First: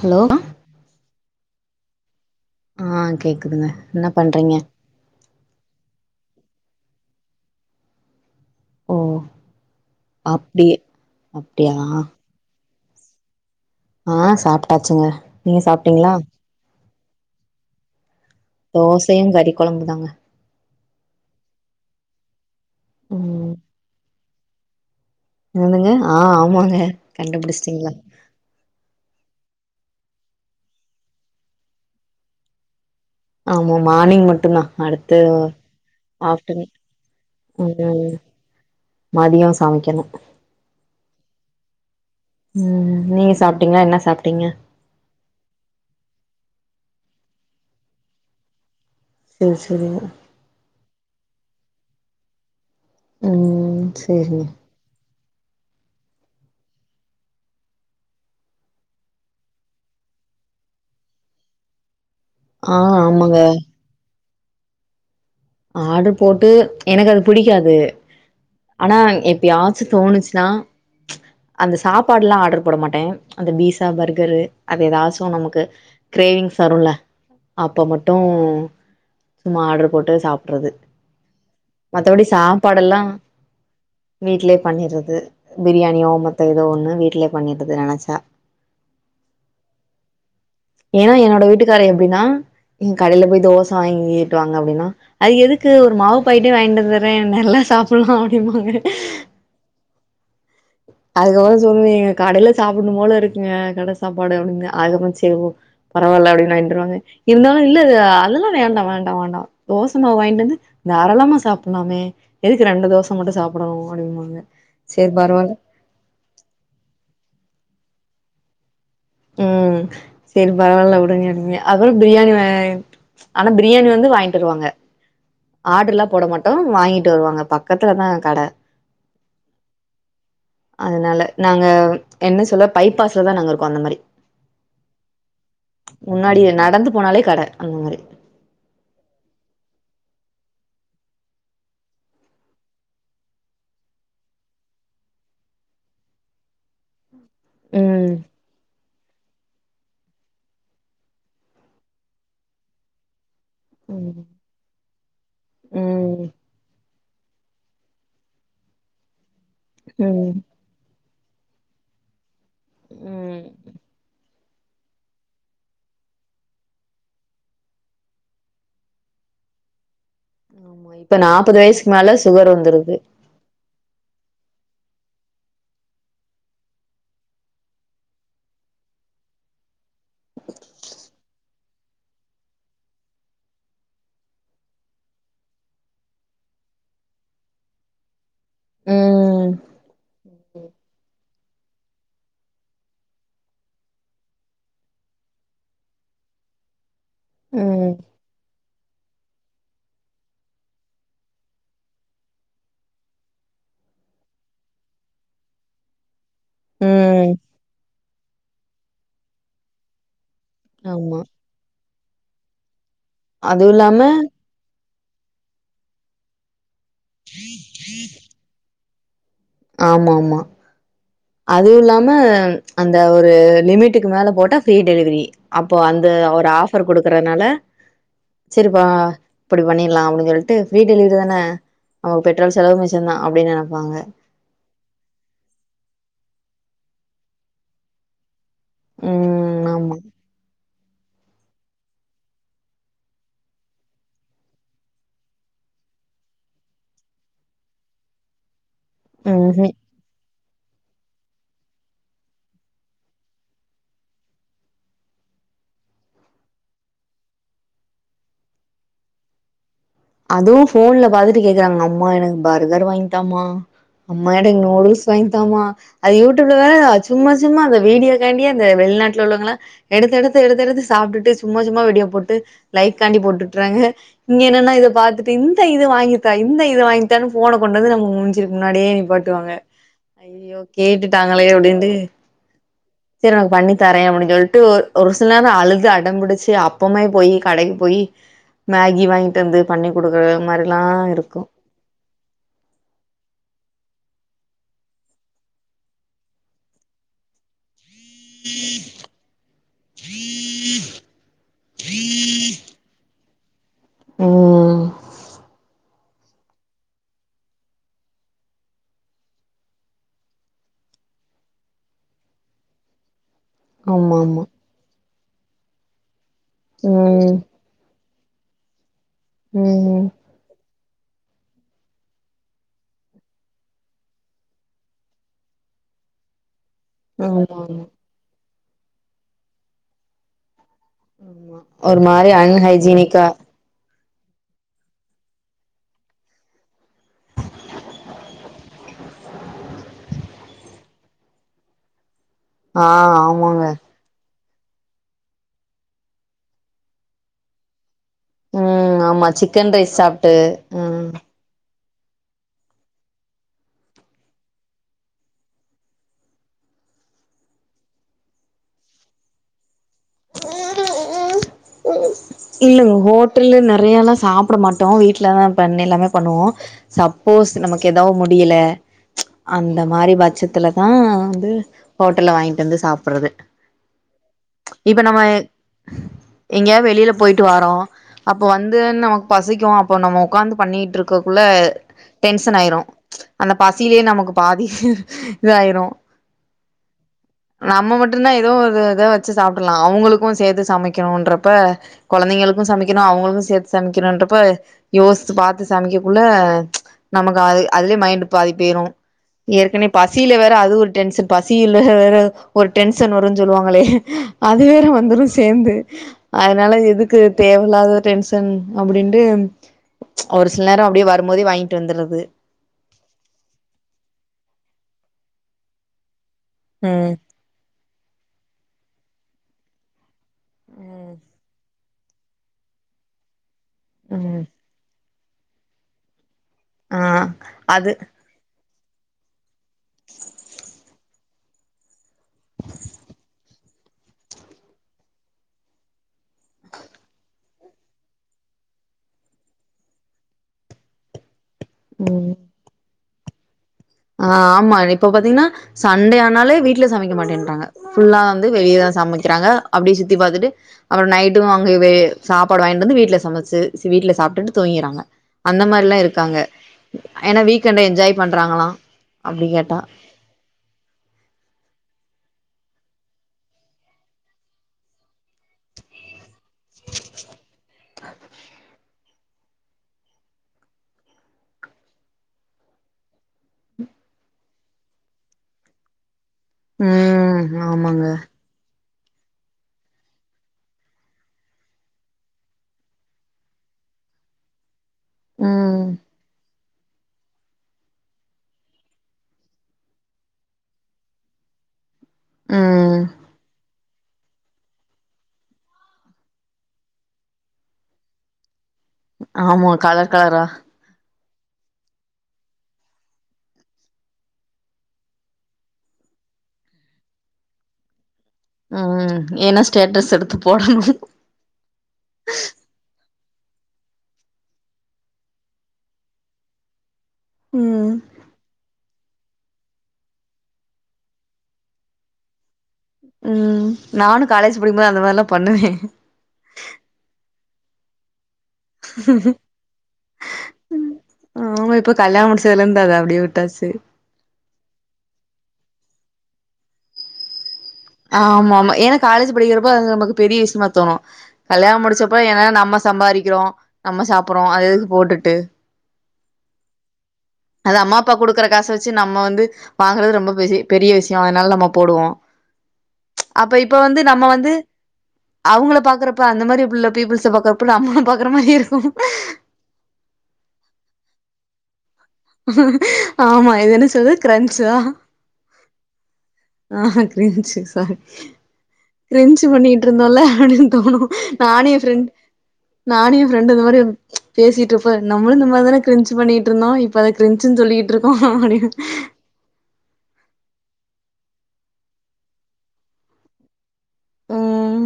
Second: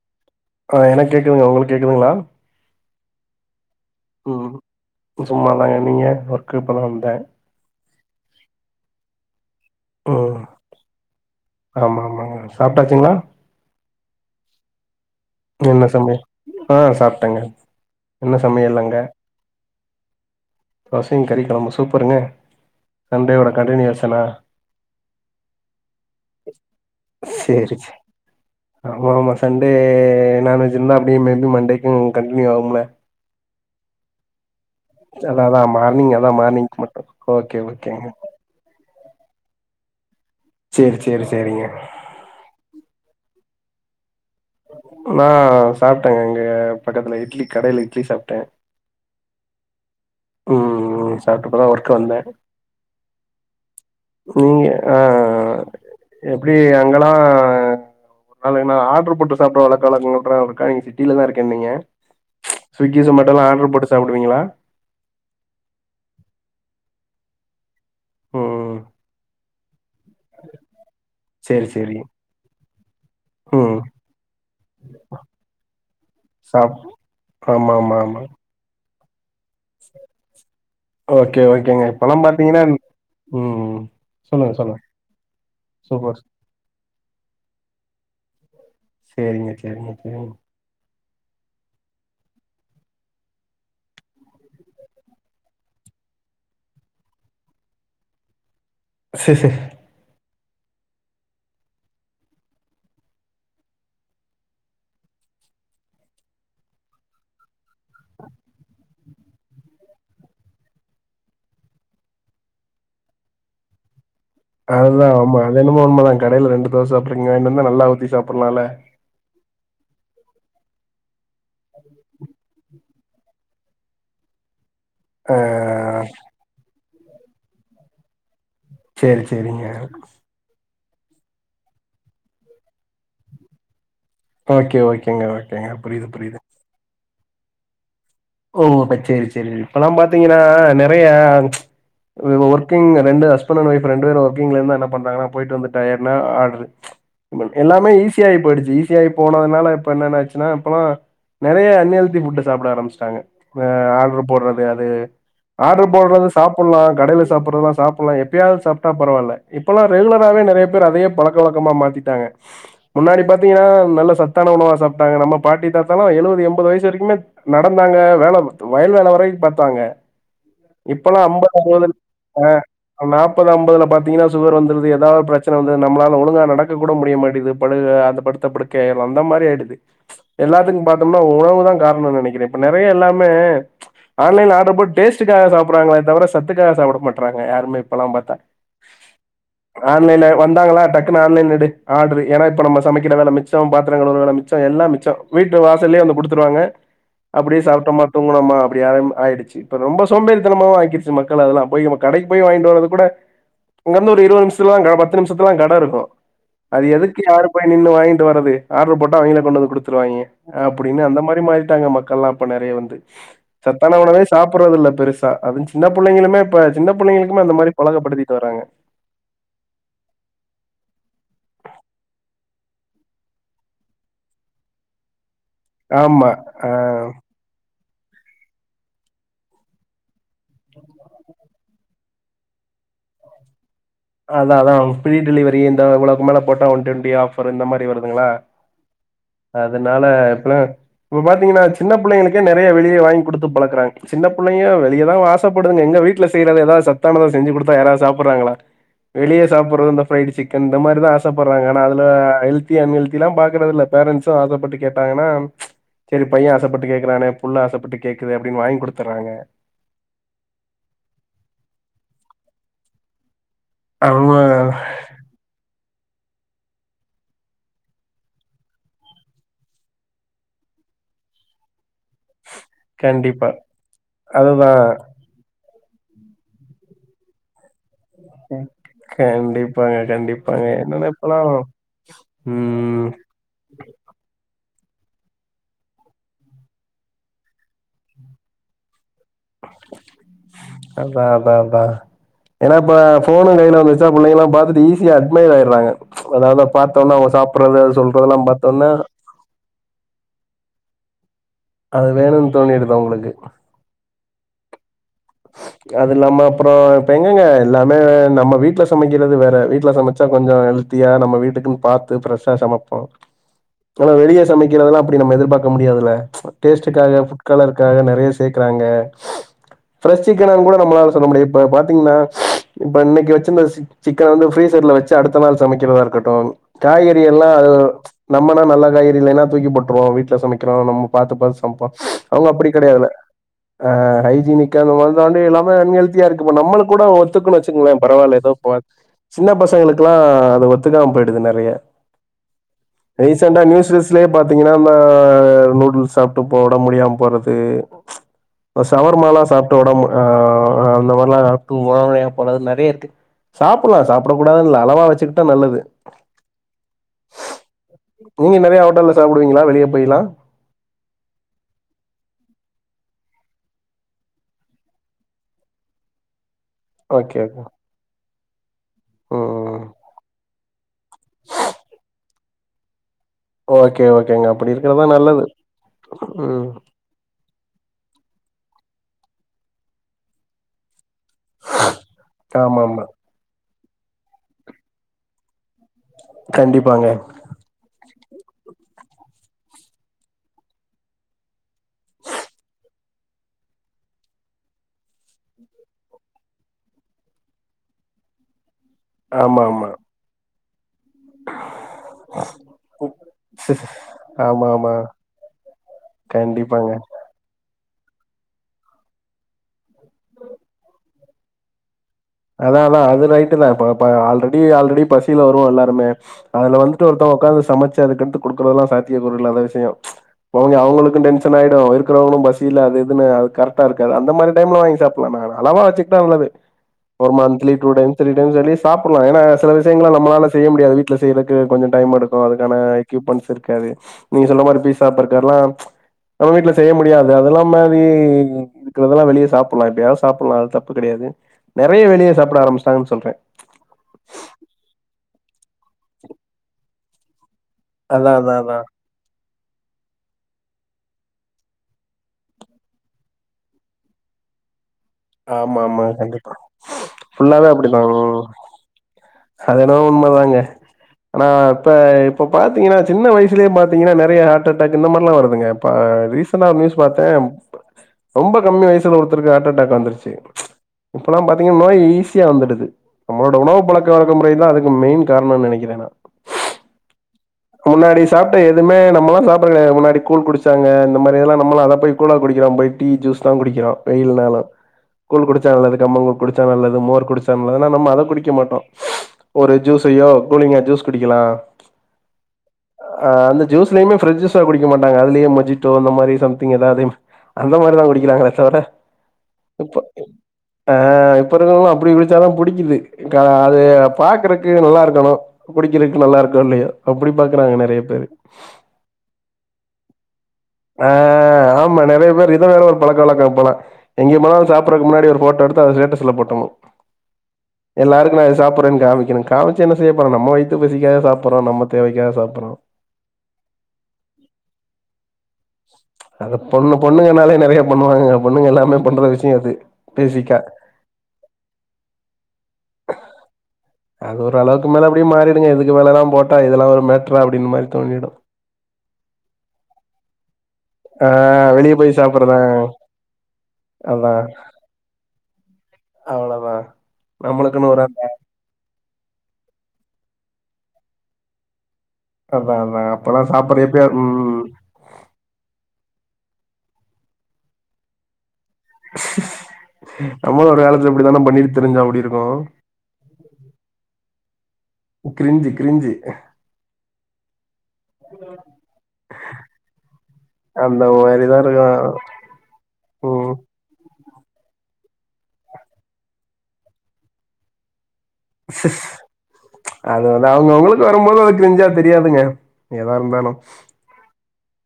Hello அ அ என்க கேக்குதுங்க ஒங்குளுக் கேக்குதுங்ளா ஆ கேக்குதுங்க என்ன பண்றீங்க ம் சும்ம தாங்க நீங்கள் ஒர்க்கு இப்பதா வந்தே ஓ ம் அப்டி அப்டியா சாப்ட்டாச்சுங்ளா ஆ சாப்ட்டாச்சுங்க நீங்க என்ன சாப்ட்டீங்களா சம்யல் ஆ சாப்ட்டங்க இன்ன சமயல் அங்க கொழம்புதாங்க ஒ சிங் கறி கொழம்பு சூப்பருங்க சண்டே ஓட ம் கண்டினிவேசணா இன்னங்க ஆ ஆமாங்க சேரி கண்டுபுடுச்டீங்ளா சே ஆமா ஆமா சண்டே நான்வெஜ் இருந்தா அப்டியே மே டு மண்டேக்கு கண்டினியூ ஆகும்ல ஆமா மானிங் மட்டுந்தா அடுத் சல் அதா மார்னிங் அதா மார்னிங்கு மட்டு ஓகே ஓகேங்க ம் மதியோ சமைக்கணு சேரி சேரி சேரிங்க ம் ம் நீங்க சாப்ட்டீங்ளா என்ன சாப்ட்டீங்க நா சாப்ட்டங்க இங்க பக்கத்துல இட்லி கடைல இட்லி சாப்ட்ட ஏ செரிங்க ம் ம் சாப்ட்டு இப்பதா ஒர்க்கு வந்தே ம் சேரிங்க நீங்க அ அ அ எப்டி அங்கலா நாளைக் நா ஆட்ரு போட்டு சாப்ட்ற வழக்கு வழக்கு [unintelligible] நீங் சிட்டில தா இருக்கேன்னீங்க ஆ சுக்கி ஆமாங்க சொமேட்டோலா ஆட்ர் போட்டு சாப்டுவீங்களா ஆர்ரு போட்டு எனக்கு அது புடிக்காது ம் ஆனா எப்யாச்சு தோணுச்சு நா சேரி அந்த சேரி சாப்பாடுலா ஆர்ரு போட மாட்ட அந்த ம் பீஸா பர்கரு அது எதாச்சு நமுக்கு கிரேவிங்ஸ் சாப் வருல்ல ஆமா அப்ப ஆமா மட்டு ஆமா சும்மா ஆட்ரு போட்டு சாப் ட்றது ஓகே ஓகேங்க இப்பல்லா மத்தவடி பாத்தீங்கன்னா சாப்பாடுல்லா ம் சொல்லுங்க வீட்லே சொல்லுங்க பண்ணிற்றது பிரியாணியோ சூப்பர் மத்த எதோ ஒன்னு வீட்லே பண்ணிற்றது நெனச்சா சேரிங்க சேரிங்க சேரிங் ஏனா என்னோட வீட்டுக்காரே எப்டின்னா இ கடைல போய் தோச வாங்கீட்வாங்க அப்டின்னா அது எதுக்கு ஒரு மாவு பாக்கெட்டே வாங்கிட்டு வந்தர்றே நல்லா சாப்புல்லா அப்டிம்பாங்க சே சேரி அதுக்கப்பறோ சொல்லுவேங்க கடைல சாப்புட்னு போல இருக்குங்க கட சாப்பாடு அப்டின்னு அதுவு சேரி போ பரவால அப்டின்னு வாங்கிட்டு வருவாங்க இருந்தாலு இல்ல அதெல்லா வேண்டா வேண்டா வேண்டா அட மாவு வாங்கிட்டு வந்து தாராளமா சாப்புல்லாமே எதுக்கு ரெண்டு தோச மட்டு சாப்படணு அப்டிபாங்க அதுதா ஆமா அது என்னமோ உண்மதா கடைல ரெண்டு தோச சாப்டுறீங்க இங்க வாங்கிட்டு வந்தா நல்லா ஊத்தி சாப்பட்லால ம் சேரி பரவால உடுங்கெங்க அவரு பிரியாணி வா ஆனா பிரியாணி வந்து வாங்கிட்டு வருவாங்க ஆ ஆர்டர்லா போட மாட்டோ வாங்கிட்டு வருவாங்க பக்கத்துலதா கட சேரி சேரிங்க அதனால நாங்க என்ன சொல்ல பைப்பாஸ்ல தா நாங்க இருக்கோ அந்த மாரி ஓகே ஓகேங்க ஓகேங்க புரியுது புரியுது முன்னாடி நடந்து போனாலே கட அந்த மாரி ஓ அப்ப சேரி சேரி இப்பெல்லா பாத்தீங்கன்னா நறைய வர்க்கிங் ரெண்டு ஹஸ்பண்ட் அண்ட் வய்ஃப் ரெண்டு பேரு வர்க்கிங்ல இருந்தா என்ன பண்றாங்கனா போய்ட்டு வந்து டயர்டு னா ஆர்டு உங்களுக்கு எல்லாமே ம் ஈஸி ஆயி போய்டுச்சி ஈ த்தி ஆயி போனதுனால இப்ப என்னன்ன ஆச்சுன்னா இப்பல்லா நறையா அன்ஹெல்த்தி ஃபுட்ட சாப்பட ஆரம்புச்ட்டாங்க மே ம் ஆர்டர் போட்ற முடியாது ஆர்டரு போட்றது ம் சாப்புல்லா கடைல சாப்புடுறதலா சாப்புல்லா எப்பயாவ்து சாப்ட்டா பரவால இப்பெல்லா ம் ரெகுலராவே நறையா பேர் அதயே பழக்க வழக்கமா மாத்திட்டாங்க முன்னாடி ம் பாத்தீங்கன்னா நல்ல ச த்தான உணவா சாப்ட்டாங்க நம்ம பாட்டி தாத்தா லா எழுவது எம்பது வய்சு வரக்குமே நடந்தாங்க வேல வயல் வேல வரைக்கு பாத்தாங்க ஆமா இப்ப இப்பெல்லாம் ஐம்பது நாப்பது அறுவது வயசுக்கு மேல சுகர் ஆ வந்துருது நாப் ப்பது அம்பதுல பாத்தீங்கன்னா சுகர் வந்துருது எதாவது ப்ரச்சன வந்துருது நம்பளால ஒழுங்கா நடக்க கூட முடிய மாட்டீது ப அந்த படுத்த படுக் கை ஆய்ர்றோ அந்த மாரி ஆயிடுது எல்லாத்துக்கும் பாத்தோம்னா உணவு தா காரணொ‌னு நனைக்கிறே நறையா எல்லாமே ஆன்லைன்ல ஆர்டர் போட்டு டேஸ்ட்க்காக சாப்புட்றாங்களே தவிர சத்துக்காக சாப்பட மாட்றாங்க யாருமே இப்பெல்லா‌ பாத்தா ம் ஆன்லைன்ல வந்தாங்களா டக் டக்குனு ஆன்லைன்ல எடு எனா இப்ப நம்ம சமக்கிற வேல மிச்சம் பாத்தர கழுவுற வேல மிச்ச எல்லா மிச்சொ வீட்டு வாசல்லெயே வந்து குடுத்துருவாங்க அப்டியே ம் சாப்ட்டொமா தூங்கணொமா அப்டி ஆம் ஆயிடுச்சி இப்ப ரொம்ப சோம்பேறிதனமா ஆக்கிர்ச்சு மக்கள அதெல்லா போய் மு கடைக் போய் வாங்கிட்டு வரது கூட இங்க இருந்து ஒரு இருவது நிம்ஷத்துலா கட பத்து நிம்ஷத்துல தா கட இருக்கு அது எதுக்கு ம் யாரு போய் நின்னு வாங்கிட்டு வரது ஆர்டர் போட்டா அவிங்களே கொண்டு வந்து குடுத்துருவாய்ங்க அப்டின்னு ஆமா அந்த மாரி மாறிட்டாங்க மக்கள்லா இப்ப நறையா வந்து அதுவு சத்தான இல்லாம உணவே சாப் புட்றது இல்ல பெருசா அது சின்ன புள்ளெங்களுமே சின்ன புள்ளெங்களுக்குமே அந்த மாரி பழக்கப்படுத்திட்டு வராங்க ஆமா ஆமா அதுவு இல்லாம அந்த ஒரு லிமிட்டுக்கு மேல போட்டா ஃப்ரீ டெலிவெரி அப்போ அந்த ஆமா. ஒரு அ ஆஃபர் குடுக்கறனால செரிபா இப்பிடி பண்ணீர்லா அப்டி சொல் ட்டு ஃப்ரீ டெலிவரி தான நமக்கு பெட்ரோல் செலவு மிச்சொந்தா அப்டின் நனப்பாங்க அதா அதா ஃப்ரீ டெலிவரி இந்த இவ்ளோவக்கு மேல போட்டா வன் ட்வண்ட்டி ஆஃபர் இந்த மாரி வருதுங்ளா ம் ஆமா அதனால இப்பலா இப்ப பாத்தீங்கன்னா சின்ன புள்ளெங்களுக்கே நெறையா வெளியே வாங்கி குடுத்து பழக்கறாங்க சின்ன பிள்ளங்க வெளிய தா ஆசப்படுதுங்க எங்க வீட் ட்ல செய்றத எதா சத்தானதா செஞ்சு குடுத்தா யாராது சாப்பட்றாங்களா வெளிய ம் சாப்புட்ற இந்த ஃப்ரைடு சிக் இந்த மாரிதா ஆசைப்படுறாங்க ஆனா அது ஹெல்தி அன்ஹெல்தி எல்லா பாக்கறது இல்ல பேரண்ட்சு ஆசைப்பட்டு கேட்டாங்கன்னா சரி பைய ஆசைப்பட்டு கேக்குறானே புள்ள ஆசைப்பட்டு கேக்குது அப்படின்னு வாங்கி குடுத்துறாங்க அதுவு ஃபோன்ல பாத்துட்டு கேக்குறாங்க அம்மா எனக்கு பர்கர் வாங்கி தாம்மா அம்மா அவங்க எனக்கு நூடுல்ஸ் வாங்கிதாமா அது யூடியூப்ல வேற சும்மா சும்மா அந்த வீடியோ காண்டியே அந்த வெளிநாட்டுல உள்ளவங்களா எடுத்து எடுத்து எடுத்து எடுத்து சாப்ட்டுட்டு சும்மா சும்மா வீடியோ போட்டு லைக் காண்டி கண்டிப்பா. போட்டுட்றாங்க இங்க என்னன்னா அதுதான். இத ட்டு இந்த இது வாங்கித்தா இந்த இது வாங்கித்தா ஃபோன கொண்டு வந்து நம்ம முஞ் க்கு முன்னாடியே நீப்பாட்டுவாங்க கண்டிப்பாங்க, ஐயோ கண்டிப்பாங்க. என்னன்னா கேட்டுட்டாங்களே இப்பலாம் அப்படின்ட்டு ம். சரி உனக்கு பண்ணி தரேன் அப்படின்னு சொல்லிட்டு ஒரு ஒரு சில நேர அழுது அடம்பிடிச்சு அப்பமே போய் கடைக்கு போய் மேகி வாங்கிட்டு வந்து பண்ணி குடுக்கற மாரில்லா இருக்கு பபா ஏனா இப்ப ஃபோனு கையில வந்துர்ச்சா பிள்ளைங்கல்லா பாத்துட்டு ஈஸியா அட்மைர் ஆயிறாங்க அதா அத பாத்தோன்ன அவுங்க சாப்படுறது சொல்றதெல்லா பாத்தோன்ன அது வேணுன்னு தோணிடுது அவுங்களுக்கு ம் ம் அது இல்லாம அப்புற இப்ப எங்கங்க எல்லாமே நம்ம வீட்ல சமைக்கிறது வேற வீட்ல சமைச்சா கொஞ்ச ஹெல் த்தியா நம்ம வீட்டுக்குன்னு பாத்து ஃபிரெஷ்ஷா சமைப்போ ஆனா ஆமா வெளிய ஆமா சமைக்கிறதுல்லா அப்படி நம்ம எதிர்பாக்க முடியாதுல்ல டேஸ்ட்காக ம் கலருக்காக நெறைய சேக்கறாங்க ம் சிக்கன கூட நம்மளால சொல்ல முடியு இப்ப பாத்தீங்கன்னா இப்ப இன்னைக்கு வச்சிருந்த சிக் சிக்கன வந்து ஃப்ரீஸரில வச்சு அடுத்த நாள் சமைக்கிறதா இருக்கட்டு காய்கறி ஆமா எல்லா ஆமா நம்மன்னா நல்ல காய்கறி இல்லைன்னா தூக்கி போட்டுருவோ வீட்ல சமைக்கிறோ நம்ம பாத்து பாத்து சமைப்பம் ஒரு மாரி அவுங்க அப்படி கிடையாதுல அன்ஹைஜீனிக்கா ஆ ஹைஜீனிக் வந்தோனே எல்லாமே அன்ஹெல்தியா இருக்கு இப்ப நம்ம கூட ஒத்துக்கன்னு வச்சுக்கங்களே பரவால்ல ஏதோ சின்ன பசங்களுக்கெல்லா அது ஒத்துக்காம போயிடுது நெறைய ஆ ரீசென்டா ஆமாங்க நியூஸ் லேயே பாத்தீங்கன்னா இந்த நூடுல்ஸ் சாப்ட்டு ஒடம்பு முடியாம போறது ம் ஆமா சவர்மால்லா சிக்கன் சாப்ட்டு ரைஸ் உடம்பு ஆ சாப்ட்டு ம் அந்த மாரிலா உடம்பு முடியாம போறது நெறைய இருக்கு சாப்புல்லா சாப்பிடக் கூடாதுன் இல்ல அளவா வச்சிக்கிட்டா நல்லது நீங்க நெறைய ஹோட்டல்ல சாப்பிடுவீங்களா வெளிய போய்லா இல்லங்க ஹோட்டல்ல நெறைய எல்லா சாப்பிட மாட்டோ வீட்லதா பண்ணி எல்லாமே பண்ணுவோ ஓகே சப்போஸ் ஓகே நமக்கு எதாவது முடியல அந்த ம் மாரி பட்சத்துல தா வந்து ஹோட்டல்ல வாங்கிட்டு வந்து சாப்பிட்றது ஓகே ஓகேங்க அப்படி இருக்கறதுதா நல்லது ம் எங்கேயா வெளியில போயிட்டு வரோ அப்ப வந்து நமக்கு பசிக்கு அப்ப நம்ம உட்காந்து பண்ணிட்டு இருக் ககுள்ள டென்சன் ஆயிரு ஆமா ஆமா அந்த பசியிலே நமக்கு பாதி இதாயிரு கண்டிப்பாங்க நம்ம மட்டுனா எதோ ஒரு இத வச்சு சாப்ட்டுலா அவுங்களுக்கு சேத்து சமைக்கணுன்றப்ப குழந்தைங்களுக்கு சமைக்கணு அவுங்களுக்கு சேத்து சமைக்கணுன்றப்ப யோசிச்சி பாத்து சமைக்ககுள்ள நமக்கு அது அதுலயே மைண்ட் பாதி போயிரு ஆமா ஆமா ஏற்கனே பசியில வேற அது ஒரு டென்ஷன் பசியில வேற ஒரு டென்ஷன் வரும்ன்னு சொல்லுவாங்களே அது ஆமா வேற ஆமா வந்துடு சேர்ந்து அதனால கண்டிப்பாங்க எது க்கு தேவையில்லாத டென்ஷன் அப்டின்ட்டு ம்ச் ஒரு சில நேரம் அப்டியே வரு போதே வாங்கிட்டு வந்துறது அதா அதா அது ரைட்டு தா இப்ப இப்ப ஆல்ரெடி ஆல்ரெடி பசியில வருவோ எல்லாருமே அதுல வந்துட்டு ம் ஒருத்தவ உட்காந்து சமைச்சு அதுக்கேந்து கொடுக்குறதெல்லா சாத்திய பொருயில்லாத விஷய போங்க ம் அவங்களுக்கு டன்ஷன் ஆயிடு இருக்கவங்களு பசியில அது இதுன்னு அ கெரட்ட இருகாது அந்த ம் மாதிரி டைம்ல வாங்கி சாப் எல்லாமே அலவா வச்சுக்கிட்டா நல்லது ஆ ஒரு மந்த்லி டூ அது டைம் திரீ டைம்ஸ் வெளிய சாப்பிட்லா ஏனா சில விஷயங்கள நம்மலால செய்ய முடியாது வீட்டுல செய்யறதுக்கு கொஞ்சோ டைம்யேடுத்து இப்போ அதுக்கான எக்யூப்மெண்ட்ஸ் இருக்காது நீங்க சொன்ன மாரி பிசா பர்க்கர்லா நம்ம வீட்டுல செய்ய முடியது அதெல்லா மாரி இருக்கறதெல்லா வெளியே சாப்பிட்லா எப்பயாது சாப்பிடலா அது தப்பு கிடையாது நெறையா ம் வெளிய சாப்பிட ஆரம்பிச்சுடாங்கன்னு சொல்றே ஆ ஆமா இப்ப பாத்தீங்கன்னா சண்டே ஆனாலே வீடல சமைக்க மாட்டேன்றாங்க ஃபுல்லா அதா வந்து அதா அதா வெளியேதா சமைக்கிறாங்க அப்டியே சுத்தி பாத்துட்டு அப்புரோ நைட்டு அங்கயவே சாப்பாடு வாங்கிட்டு வந்து வீட்டுல சமைச்சு வீட்டுல சாப்பிட்டுட்டு தூங்கிறாங்க அந்த ஆமா மாரி எல்லா ஆமா இருக்காங்க கண்டிப்பா ஏன்னா ஃபுல்லாவே வீக்கண்ட அப்டிதா என்ஜாய் ம் பண்றாங்களா அப்டி கேட்டா அது எண்ணமோ உண்மதாங்க ஆனா இப்ப இப்ப பாத்தீங்கன்னா சின்ன வயசுலயே பாத்தீங்கன்னா நெறையா ஹெர்ட் அட்டாக் இந்த மாரிலா வருதுங்க இப்ப ரீசன நியூஸ் பாத்தே ரொம்ப கம்மி வயசு ல ஒருத்தருக்கு ஹெர்ட் அட்டாக் வந்துருச்சு ம்ச் இப்பயெல்லா பாத்தீங்க நோய் ஈஸியா வந்துடுது நம்ளோட உணவு பழக்கவழக்க முறைதா அதுக்கு மெயின் காரணம்னு நெனைக்கிற நா ம் ஆமாங்க முன்னாடி சாப் எதுவுமே நம்மயெல்லா சாப்பறது கிடையாது முன்னாடி கூழ் குடிச்சாங்க இந்த மாதிரில்ல நம்மா அத போ கூழ குடிகிறோ போய் டீ ஜூஸ் தா குடிக்கிறோ வெயில் நாலு கூழ் குடிச்ச ம் நல்லது கம்ம கூழ் குடிச்ச கூழ் குடிச்ச நல்லது மோர் குடிச்ச நல்லதுனா நம்ம அத குடிக்க மாட்டோ ஒரு ஜூஸயோ கூலிங்கா ஜூஸ் குடிக்கலா ம் ஆ அந்த ஜூஸ் எப்பாவுமே பிராஸ் ஜூஸ்ஸ குடிக்கமாட்டாங்க அதுலயு மஜிட்டோ அந்த மாரி சம்திங் எதாவது அந்த மாரிதா குடிக்கராங்களே தவர ஆமா இப்போ கலர் கலரா ஆ இப்ப இருக்வாங்களுக்கு அப்டி குடிச்சாதா புடிக்குது அது பாக்குறக்கு நல்லா இருக்கணு குடிக்கிறதுக்கு நல்லா இருக்கு இல்லையா அப்டி பாக்குறாங்க நெறைய பேரு ம் ஏனா ஸ்டேட்டஸ் எடுத்துப் ஆ ஆமா நெறையா பேர் இதா வேற ஒரு பழக்க வழக்கம் போல எங்காபோலு சாப்பறக்கு முன்னாடி ஒரு போட்டோ எடுத்து அத ஸ்டேஸ்ல போட்டுணு ம் எல்லாருக்கு நா இத சாப் புறனு காமிக்கணு காமிச்ச என்ன செய்யபோறோ நம் வைத்து பசிக்க சப்புறோ நம்ம தேவைக்காக சாப்புறோ ம் நானு காலேஜ் படிக்கும்போது அந்த மாரிலா பண்ணுவே ம்ச் அது பொண்ணு பொண்ணுங்கனாலே நெறைய பண்ணுவாங்க பொண்ணுங்க எல்லாமே பண்ற விஷய அது பேசிக்கா ஆமா இப்ப கல்யண முடிச்சதுல இருந்த அத அப்டியே விட்டாச்சு அது ஒரு அளவுக்கு மேல அப்டியே மாறிடுங்க இதுக்கு மேல எல்லா போட்டா இதெல்லா ஒரு மேட்டரா அப்டின்னு மாரி தோணிடும். ஆமா ஆமா ஏனா காலேஜ் படிக்கிறப்போ அது நமக்கு பெரிய விஷயமா தோணு ஆ கல்யாணம் வெளிய போய் முடிச்சப்ப ஏன்ன சாப்பிடுறேன். நம்ம சம்பாதிக்கிறோ நம்ம சாப்பிடுறோ அது எதுக்கு போட்டுட்டு அவ்ளதா அது அம்மா அப்பா குடுக்கற காச வச்சு நம்ம வந்து வாங்குறது ரொம்ப பெரி பெரிய விஷியோ அதனால நம்ம போடுவோ அதா அதா இப்பல்லா சாப்பாடு எப்யா ம் அவுங்கள பாக்கறப்ப அந்தமரி புள்ள பீப்புள்ச பாக்கறப்போ நம்ல பாக்குற மாரியே இருக்கு நம்மளு ஒரு காலத்துல இப்டித்தான பண்ணிட்டு திரிஞ்சோ அப்டி இருக் ஆமா இது என்ன சொல்து கரன்சா கிரிஞ்சி கிரிஞ்சி ஆ கிரிஞ்சு சா கிரிஞ்சு பண்ணிட்ருந்தோல்ல அப்டின் தோணு அந்த மாரிதான் நானே என் ஃப்ரெண்ட் இருக்கும் நானும் ப்ரெண்டு ம் இந்த மாரி பேசிட்ருப்போ நமுலு இந்த மாரிதான கிரின்ச் பண்ணிட்டு இருந்தோ இப்ப அத கிரிச்சின் சொல்லிட்டு ட்ருக்கோ அப்டின் அது வந்து அவுங்க அவுங்களுக்கு வரம்போது அது கிஞ்சா தெரியாதுங்க ஏதா இருந்தாலு ம்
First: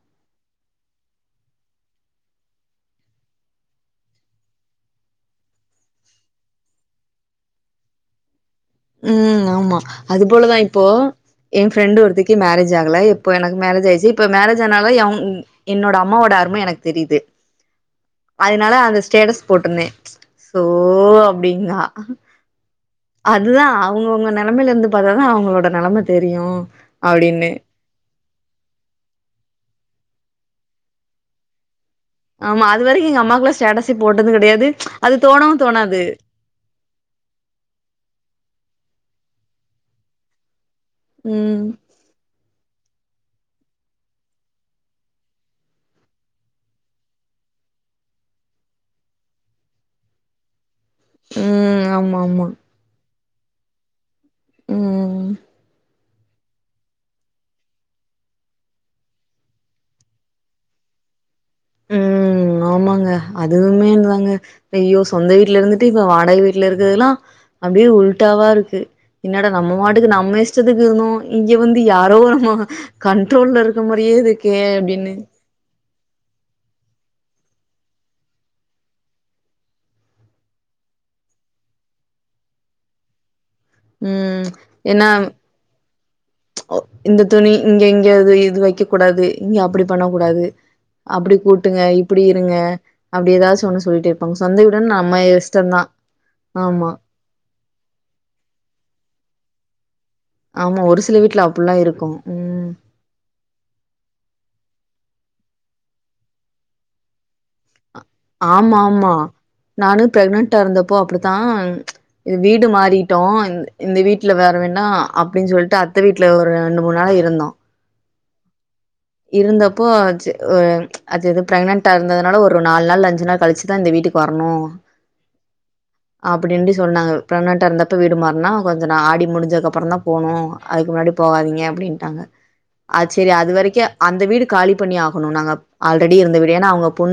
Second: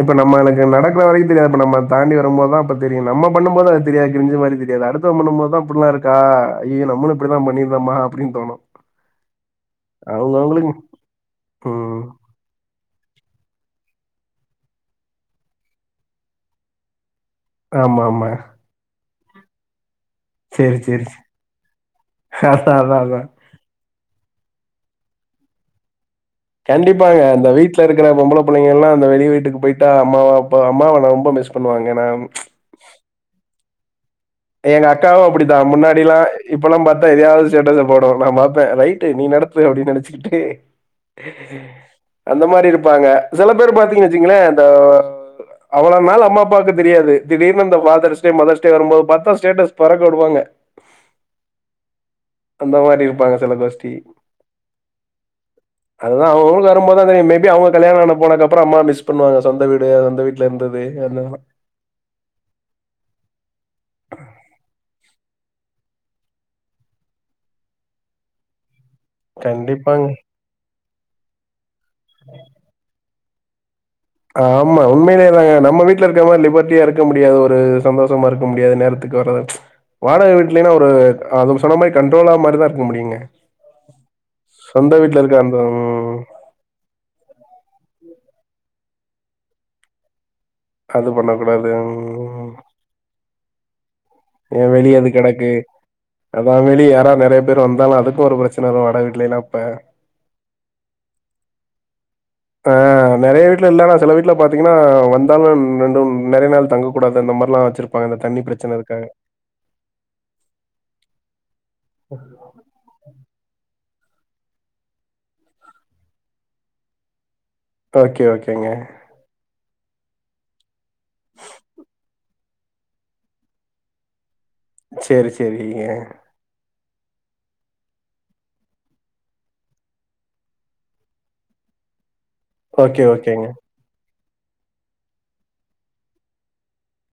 இப்ப நம்மளுக்கு நடக்ற வரைக்கு தெரியாது இப்ப நம்ம தாண்டி வரும் போதா அப்ப தெரியு நம்ம பண்ணும் போது அது தெரியாது கிஞ்சி மாரி தெரியாது அடுத் சுதம் பண்ணு போது தா இப்புல்லா இருக்கா ஐய்யய நம்மளு இப்டி தா பண்ணியிருந்தம்மா அப்டின் தோணு ம் ஆமா அது போலதா இப்போ என் ஃப்ரெண்டு் ம் ஒருத்திக் கி மேரேஜ் ஆகல இப்ப எனக்கு மேரேஜ் ஆயிச்சு இப்ப மேரேஜ் ஆனாலு எவ் என்னோட அம்மாவோட அரும எனக் தெரிது ஆமா ஆமா அதனால அந்த ஸ்டேட்டஸ் போட்டிருந்தே சோ செரி செரி அப்டின்னா அதா அதா அதா அதுதா அவுங்கவுங்க நெலைமைல இருந்து பாத்தாதா அவுங்களோட நெலைம தெரியு அப்டின்னு ட்ல இருக்குற பொம்பள புள்ளைங்க எல்லா அந்த வெளி வீட்டுக்கு போய்ட்டா அம்மாவ அப் அம்மாவ ரொம்ப மிஸ் பண்ணுவாங்க ஏனா ஆமா அது வரைக்கு எங்க அம்மாக்களா ஸ்டேட்டஸே போட்டது கெடையாது அது தோணவு தோணாது இப்பல்லா பாத்தத ஏதாவது சேட்ட போட [unintelligible] நா பாத்த ரைட்டு நீ நடத்து அப்டின்னு நெனச்சிக்கிட்டு ம் அந்த மாரி இருப்பாங்க சில பேரு பாத்தீங்கு வச்சுங்களே அந்த அவளோ நான் அம்மா அப்பாக்கு தெரியாது திடீர்னு அந்த ஃபாதர் மதர்ஸ் டே வரும்போது பாத் த்தோ ஸ்டேட்டஸ் பறக்க வுடுவாங்க ம் ஆமா ஆமா அந்த மாரி இருப்பாங்க செல கோஷ்டி ம் அதுதா அவுங் அவுங்களுக்கு வரம்போதா தெரியு மேபி அவுங்க கல்யாண ஆண போனக்கப்பறோ அம்மா மிஸ் பண்ணுவாங்க சொந்த வீடு அது அந்த வீட் ட்லேந்துது [unintelligible] ம் ஆமாங்க அதுவுமே என்துதாங்க என்து தாங்க ஐய்யோ ஸ் சொந்த வீட்ல இருந்துட்டு இப்ப வாடகை வீட்ல இருக்குதுல்லா அப்படியே உல்டாவா இருக்கு என்னடா நம்ம கண்டிப்பாங்க. மாட்டுக்கு நம்ம இஷத்துக்கு இருந்தோ இங்க வந்து யாரோ ஒரு மோ கண்ட்ரோல்ல இருக் கம் மாரியே இருக்கே ஆமா அப்டின்னு உண்மேலே தாங்க நம்ம வீட் ட்ல இருக்க மாரி லிபர்டியா இருக்க முடியாது ஒரு சந்தோஷமா இருக்க முடியாது நேரத்துக்கு வரது வாடக வீட்லைன்னா ஒரு அதும் சொன்ன மாரி கண்ட்ரோலா மாரிதா இருக்க முடியுங்க ம் சொந்த ஏன்னா வீட்ல இருக்க அந்த ம் இந்த துணி இங்க இங்க அது இது வக்க கூடாது இங்க அப்டி பண்ண கூடாது அது அப்டி பண்ணக்கூடாது. கூட்டுங்க இப்டி ம். இருங்க அப்டி ஏதாச்சு ஒன்னு சொல்லிட்டே இருப்பாங்க சொந்த ஏன் வீடு வெளிய அது நம்ம கெடக்கு. இஷ்டந்தா அதான் வெளிய ஆமா யாரா நெறைய பேரு வந்தாலு அதுக்கு ஒரு ப்ரெச்சன வரு வாடக வீட்லைலா அப்ப ஆமா ஒரு சில வீட்ல அப்புல்லா இருக்கும் ஆ நெறைய வீட்ல இல்லன்னா செல வீட்ல பாத்தீங்கன்னா வந்தாலு ரெண்டு நெறைய நாள் தங்க கூடாது அந்த மாரிலா வச்சிருக் ஆமா ஆமா நானு பிரெக்னன்டா இருந்தப்போ அப்படித்தா வீடு மாறி தோ இந்த வீட்டுல வேற வேண்டா அப்டின்னு சொல்லிட்டு அத்தை வீட்டுல ஒரு ரெண்டு மூணு நாள இருந்தோ ஓகே ஓகேங்க இருந்தப்போ ஆச்சு அதுது பிரெக்னன்டா இருந்ததுனால ஒரு ஒரு நாலு நாள் அஞ்சு நாள் கழிச்சுத இந்த வீட்டுக்கு வரணு சரி சரிங்க அப்டின்டு சொன்னாங்க பிரேகநான்ட்டா இருந்தப்ப வீடு மாறுனா கொஞ்சோ நா ஆடி முடிஞ்சதுக்கப்புறதா போனு அதுக்கு முன்னாடி போகாதீங்க அப்டின்ட்டாங்க அ ஓகே, செரி ஓகேங்க. அது வரைக்கும் அந்த வீடு காலி பண்ணி ஆகணு நாங்க ஆல்ரெடி இருந்த வீடு ஏன்னா அவுங்க பொண்ணு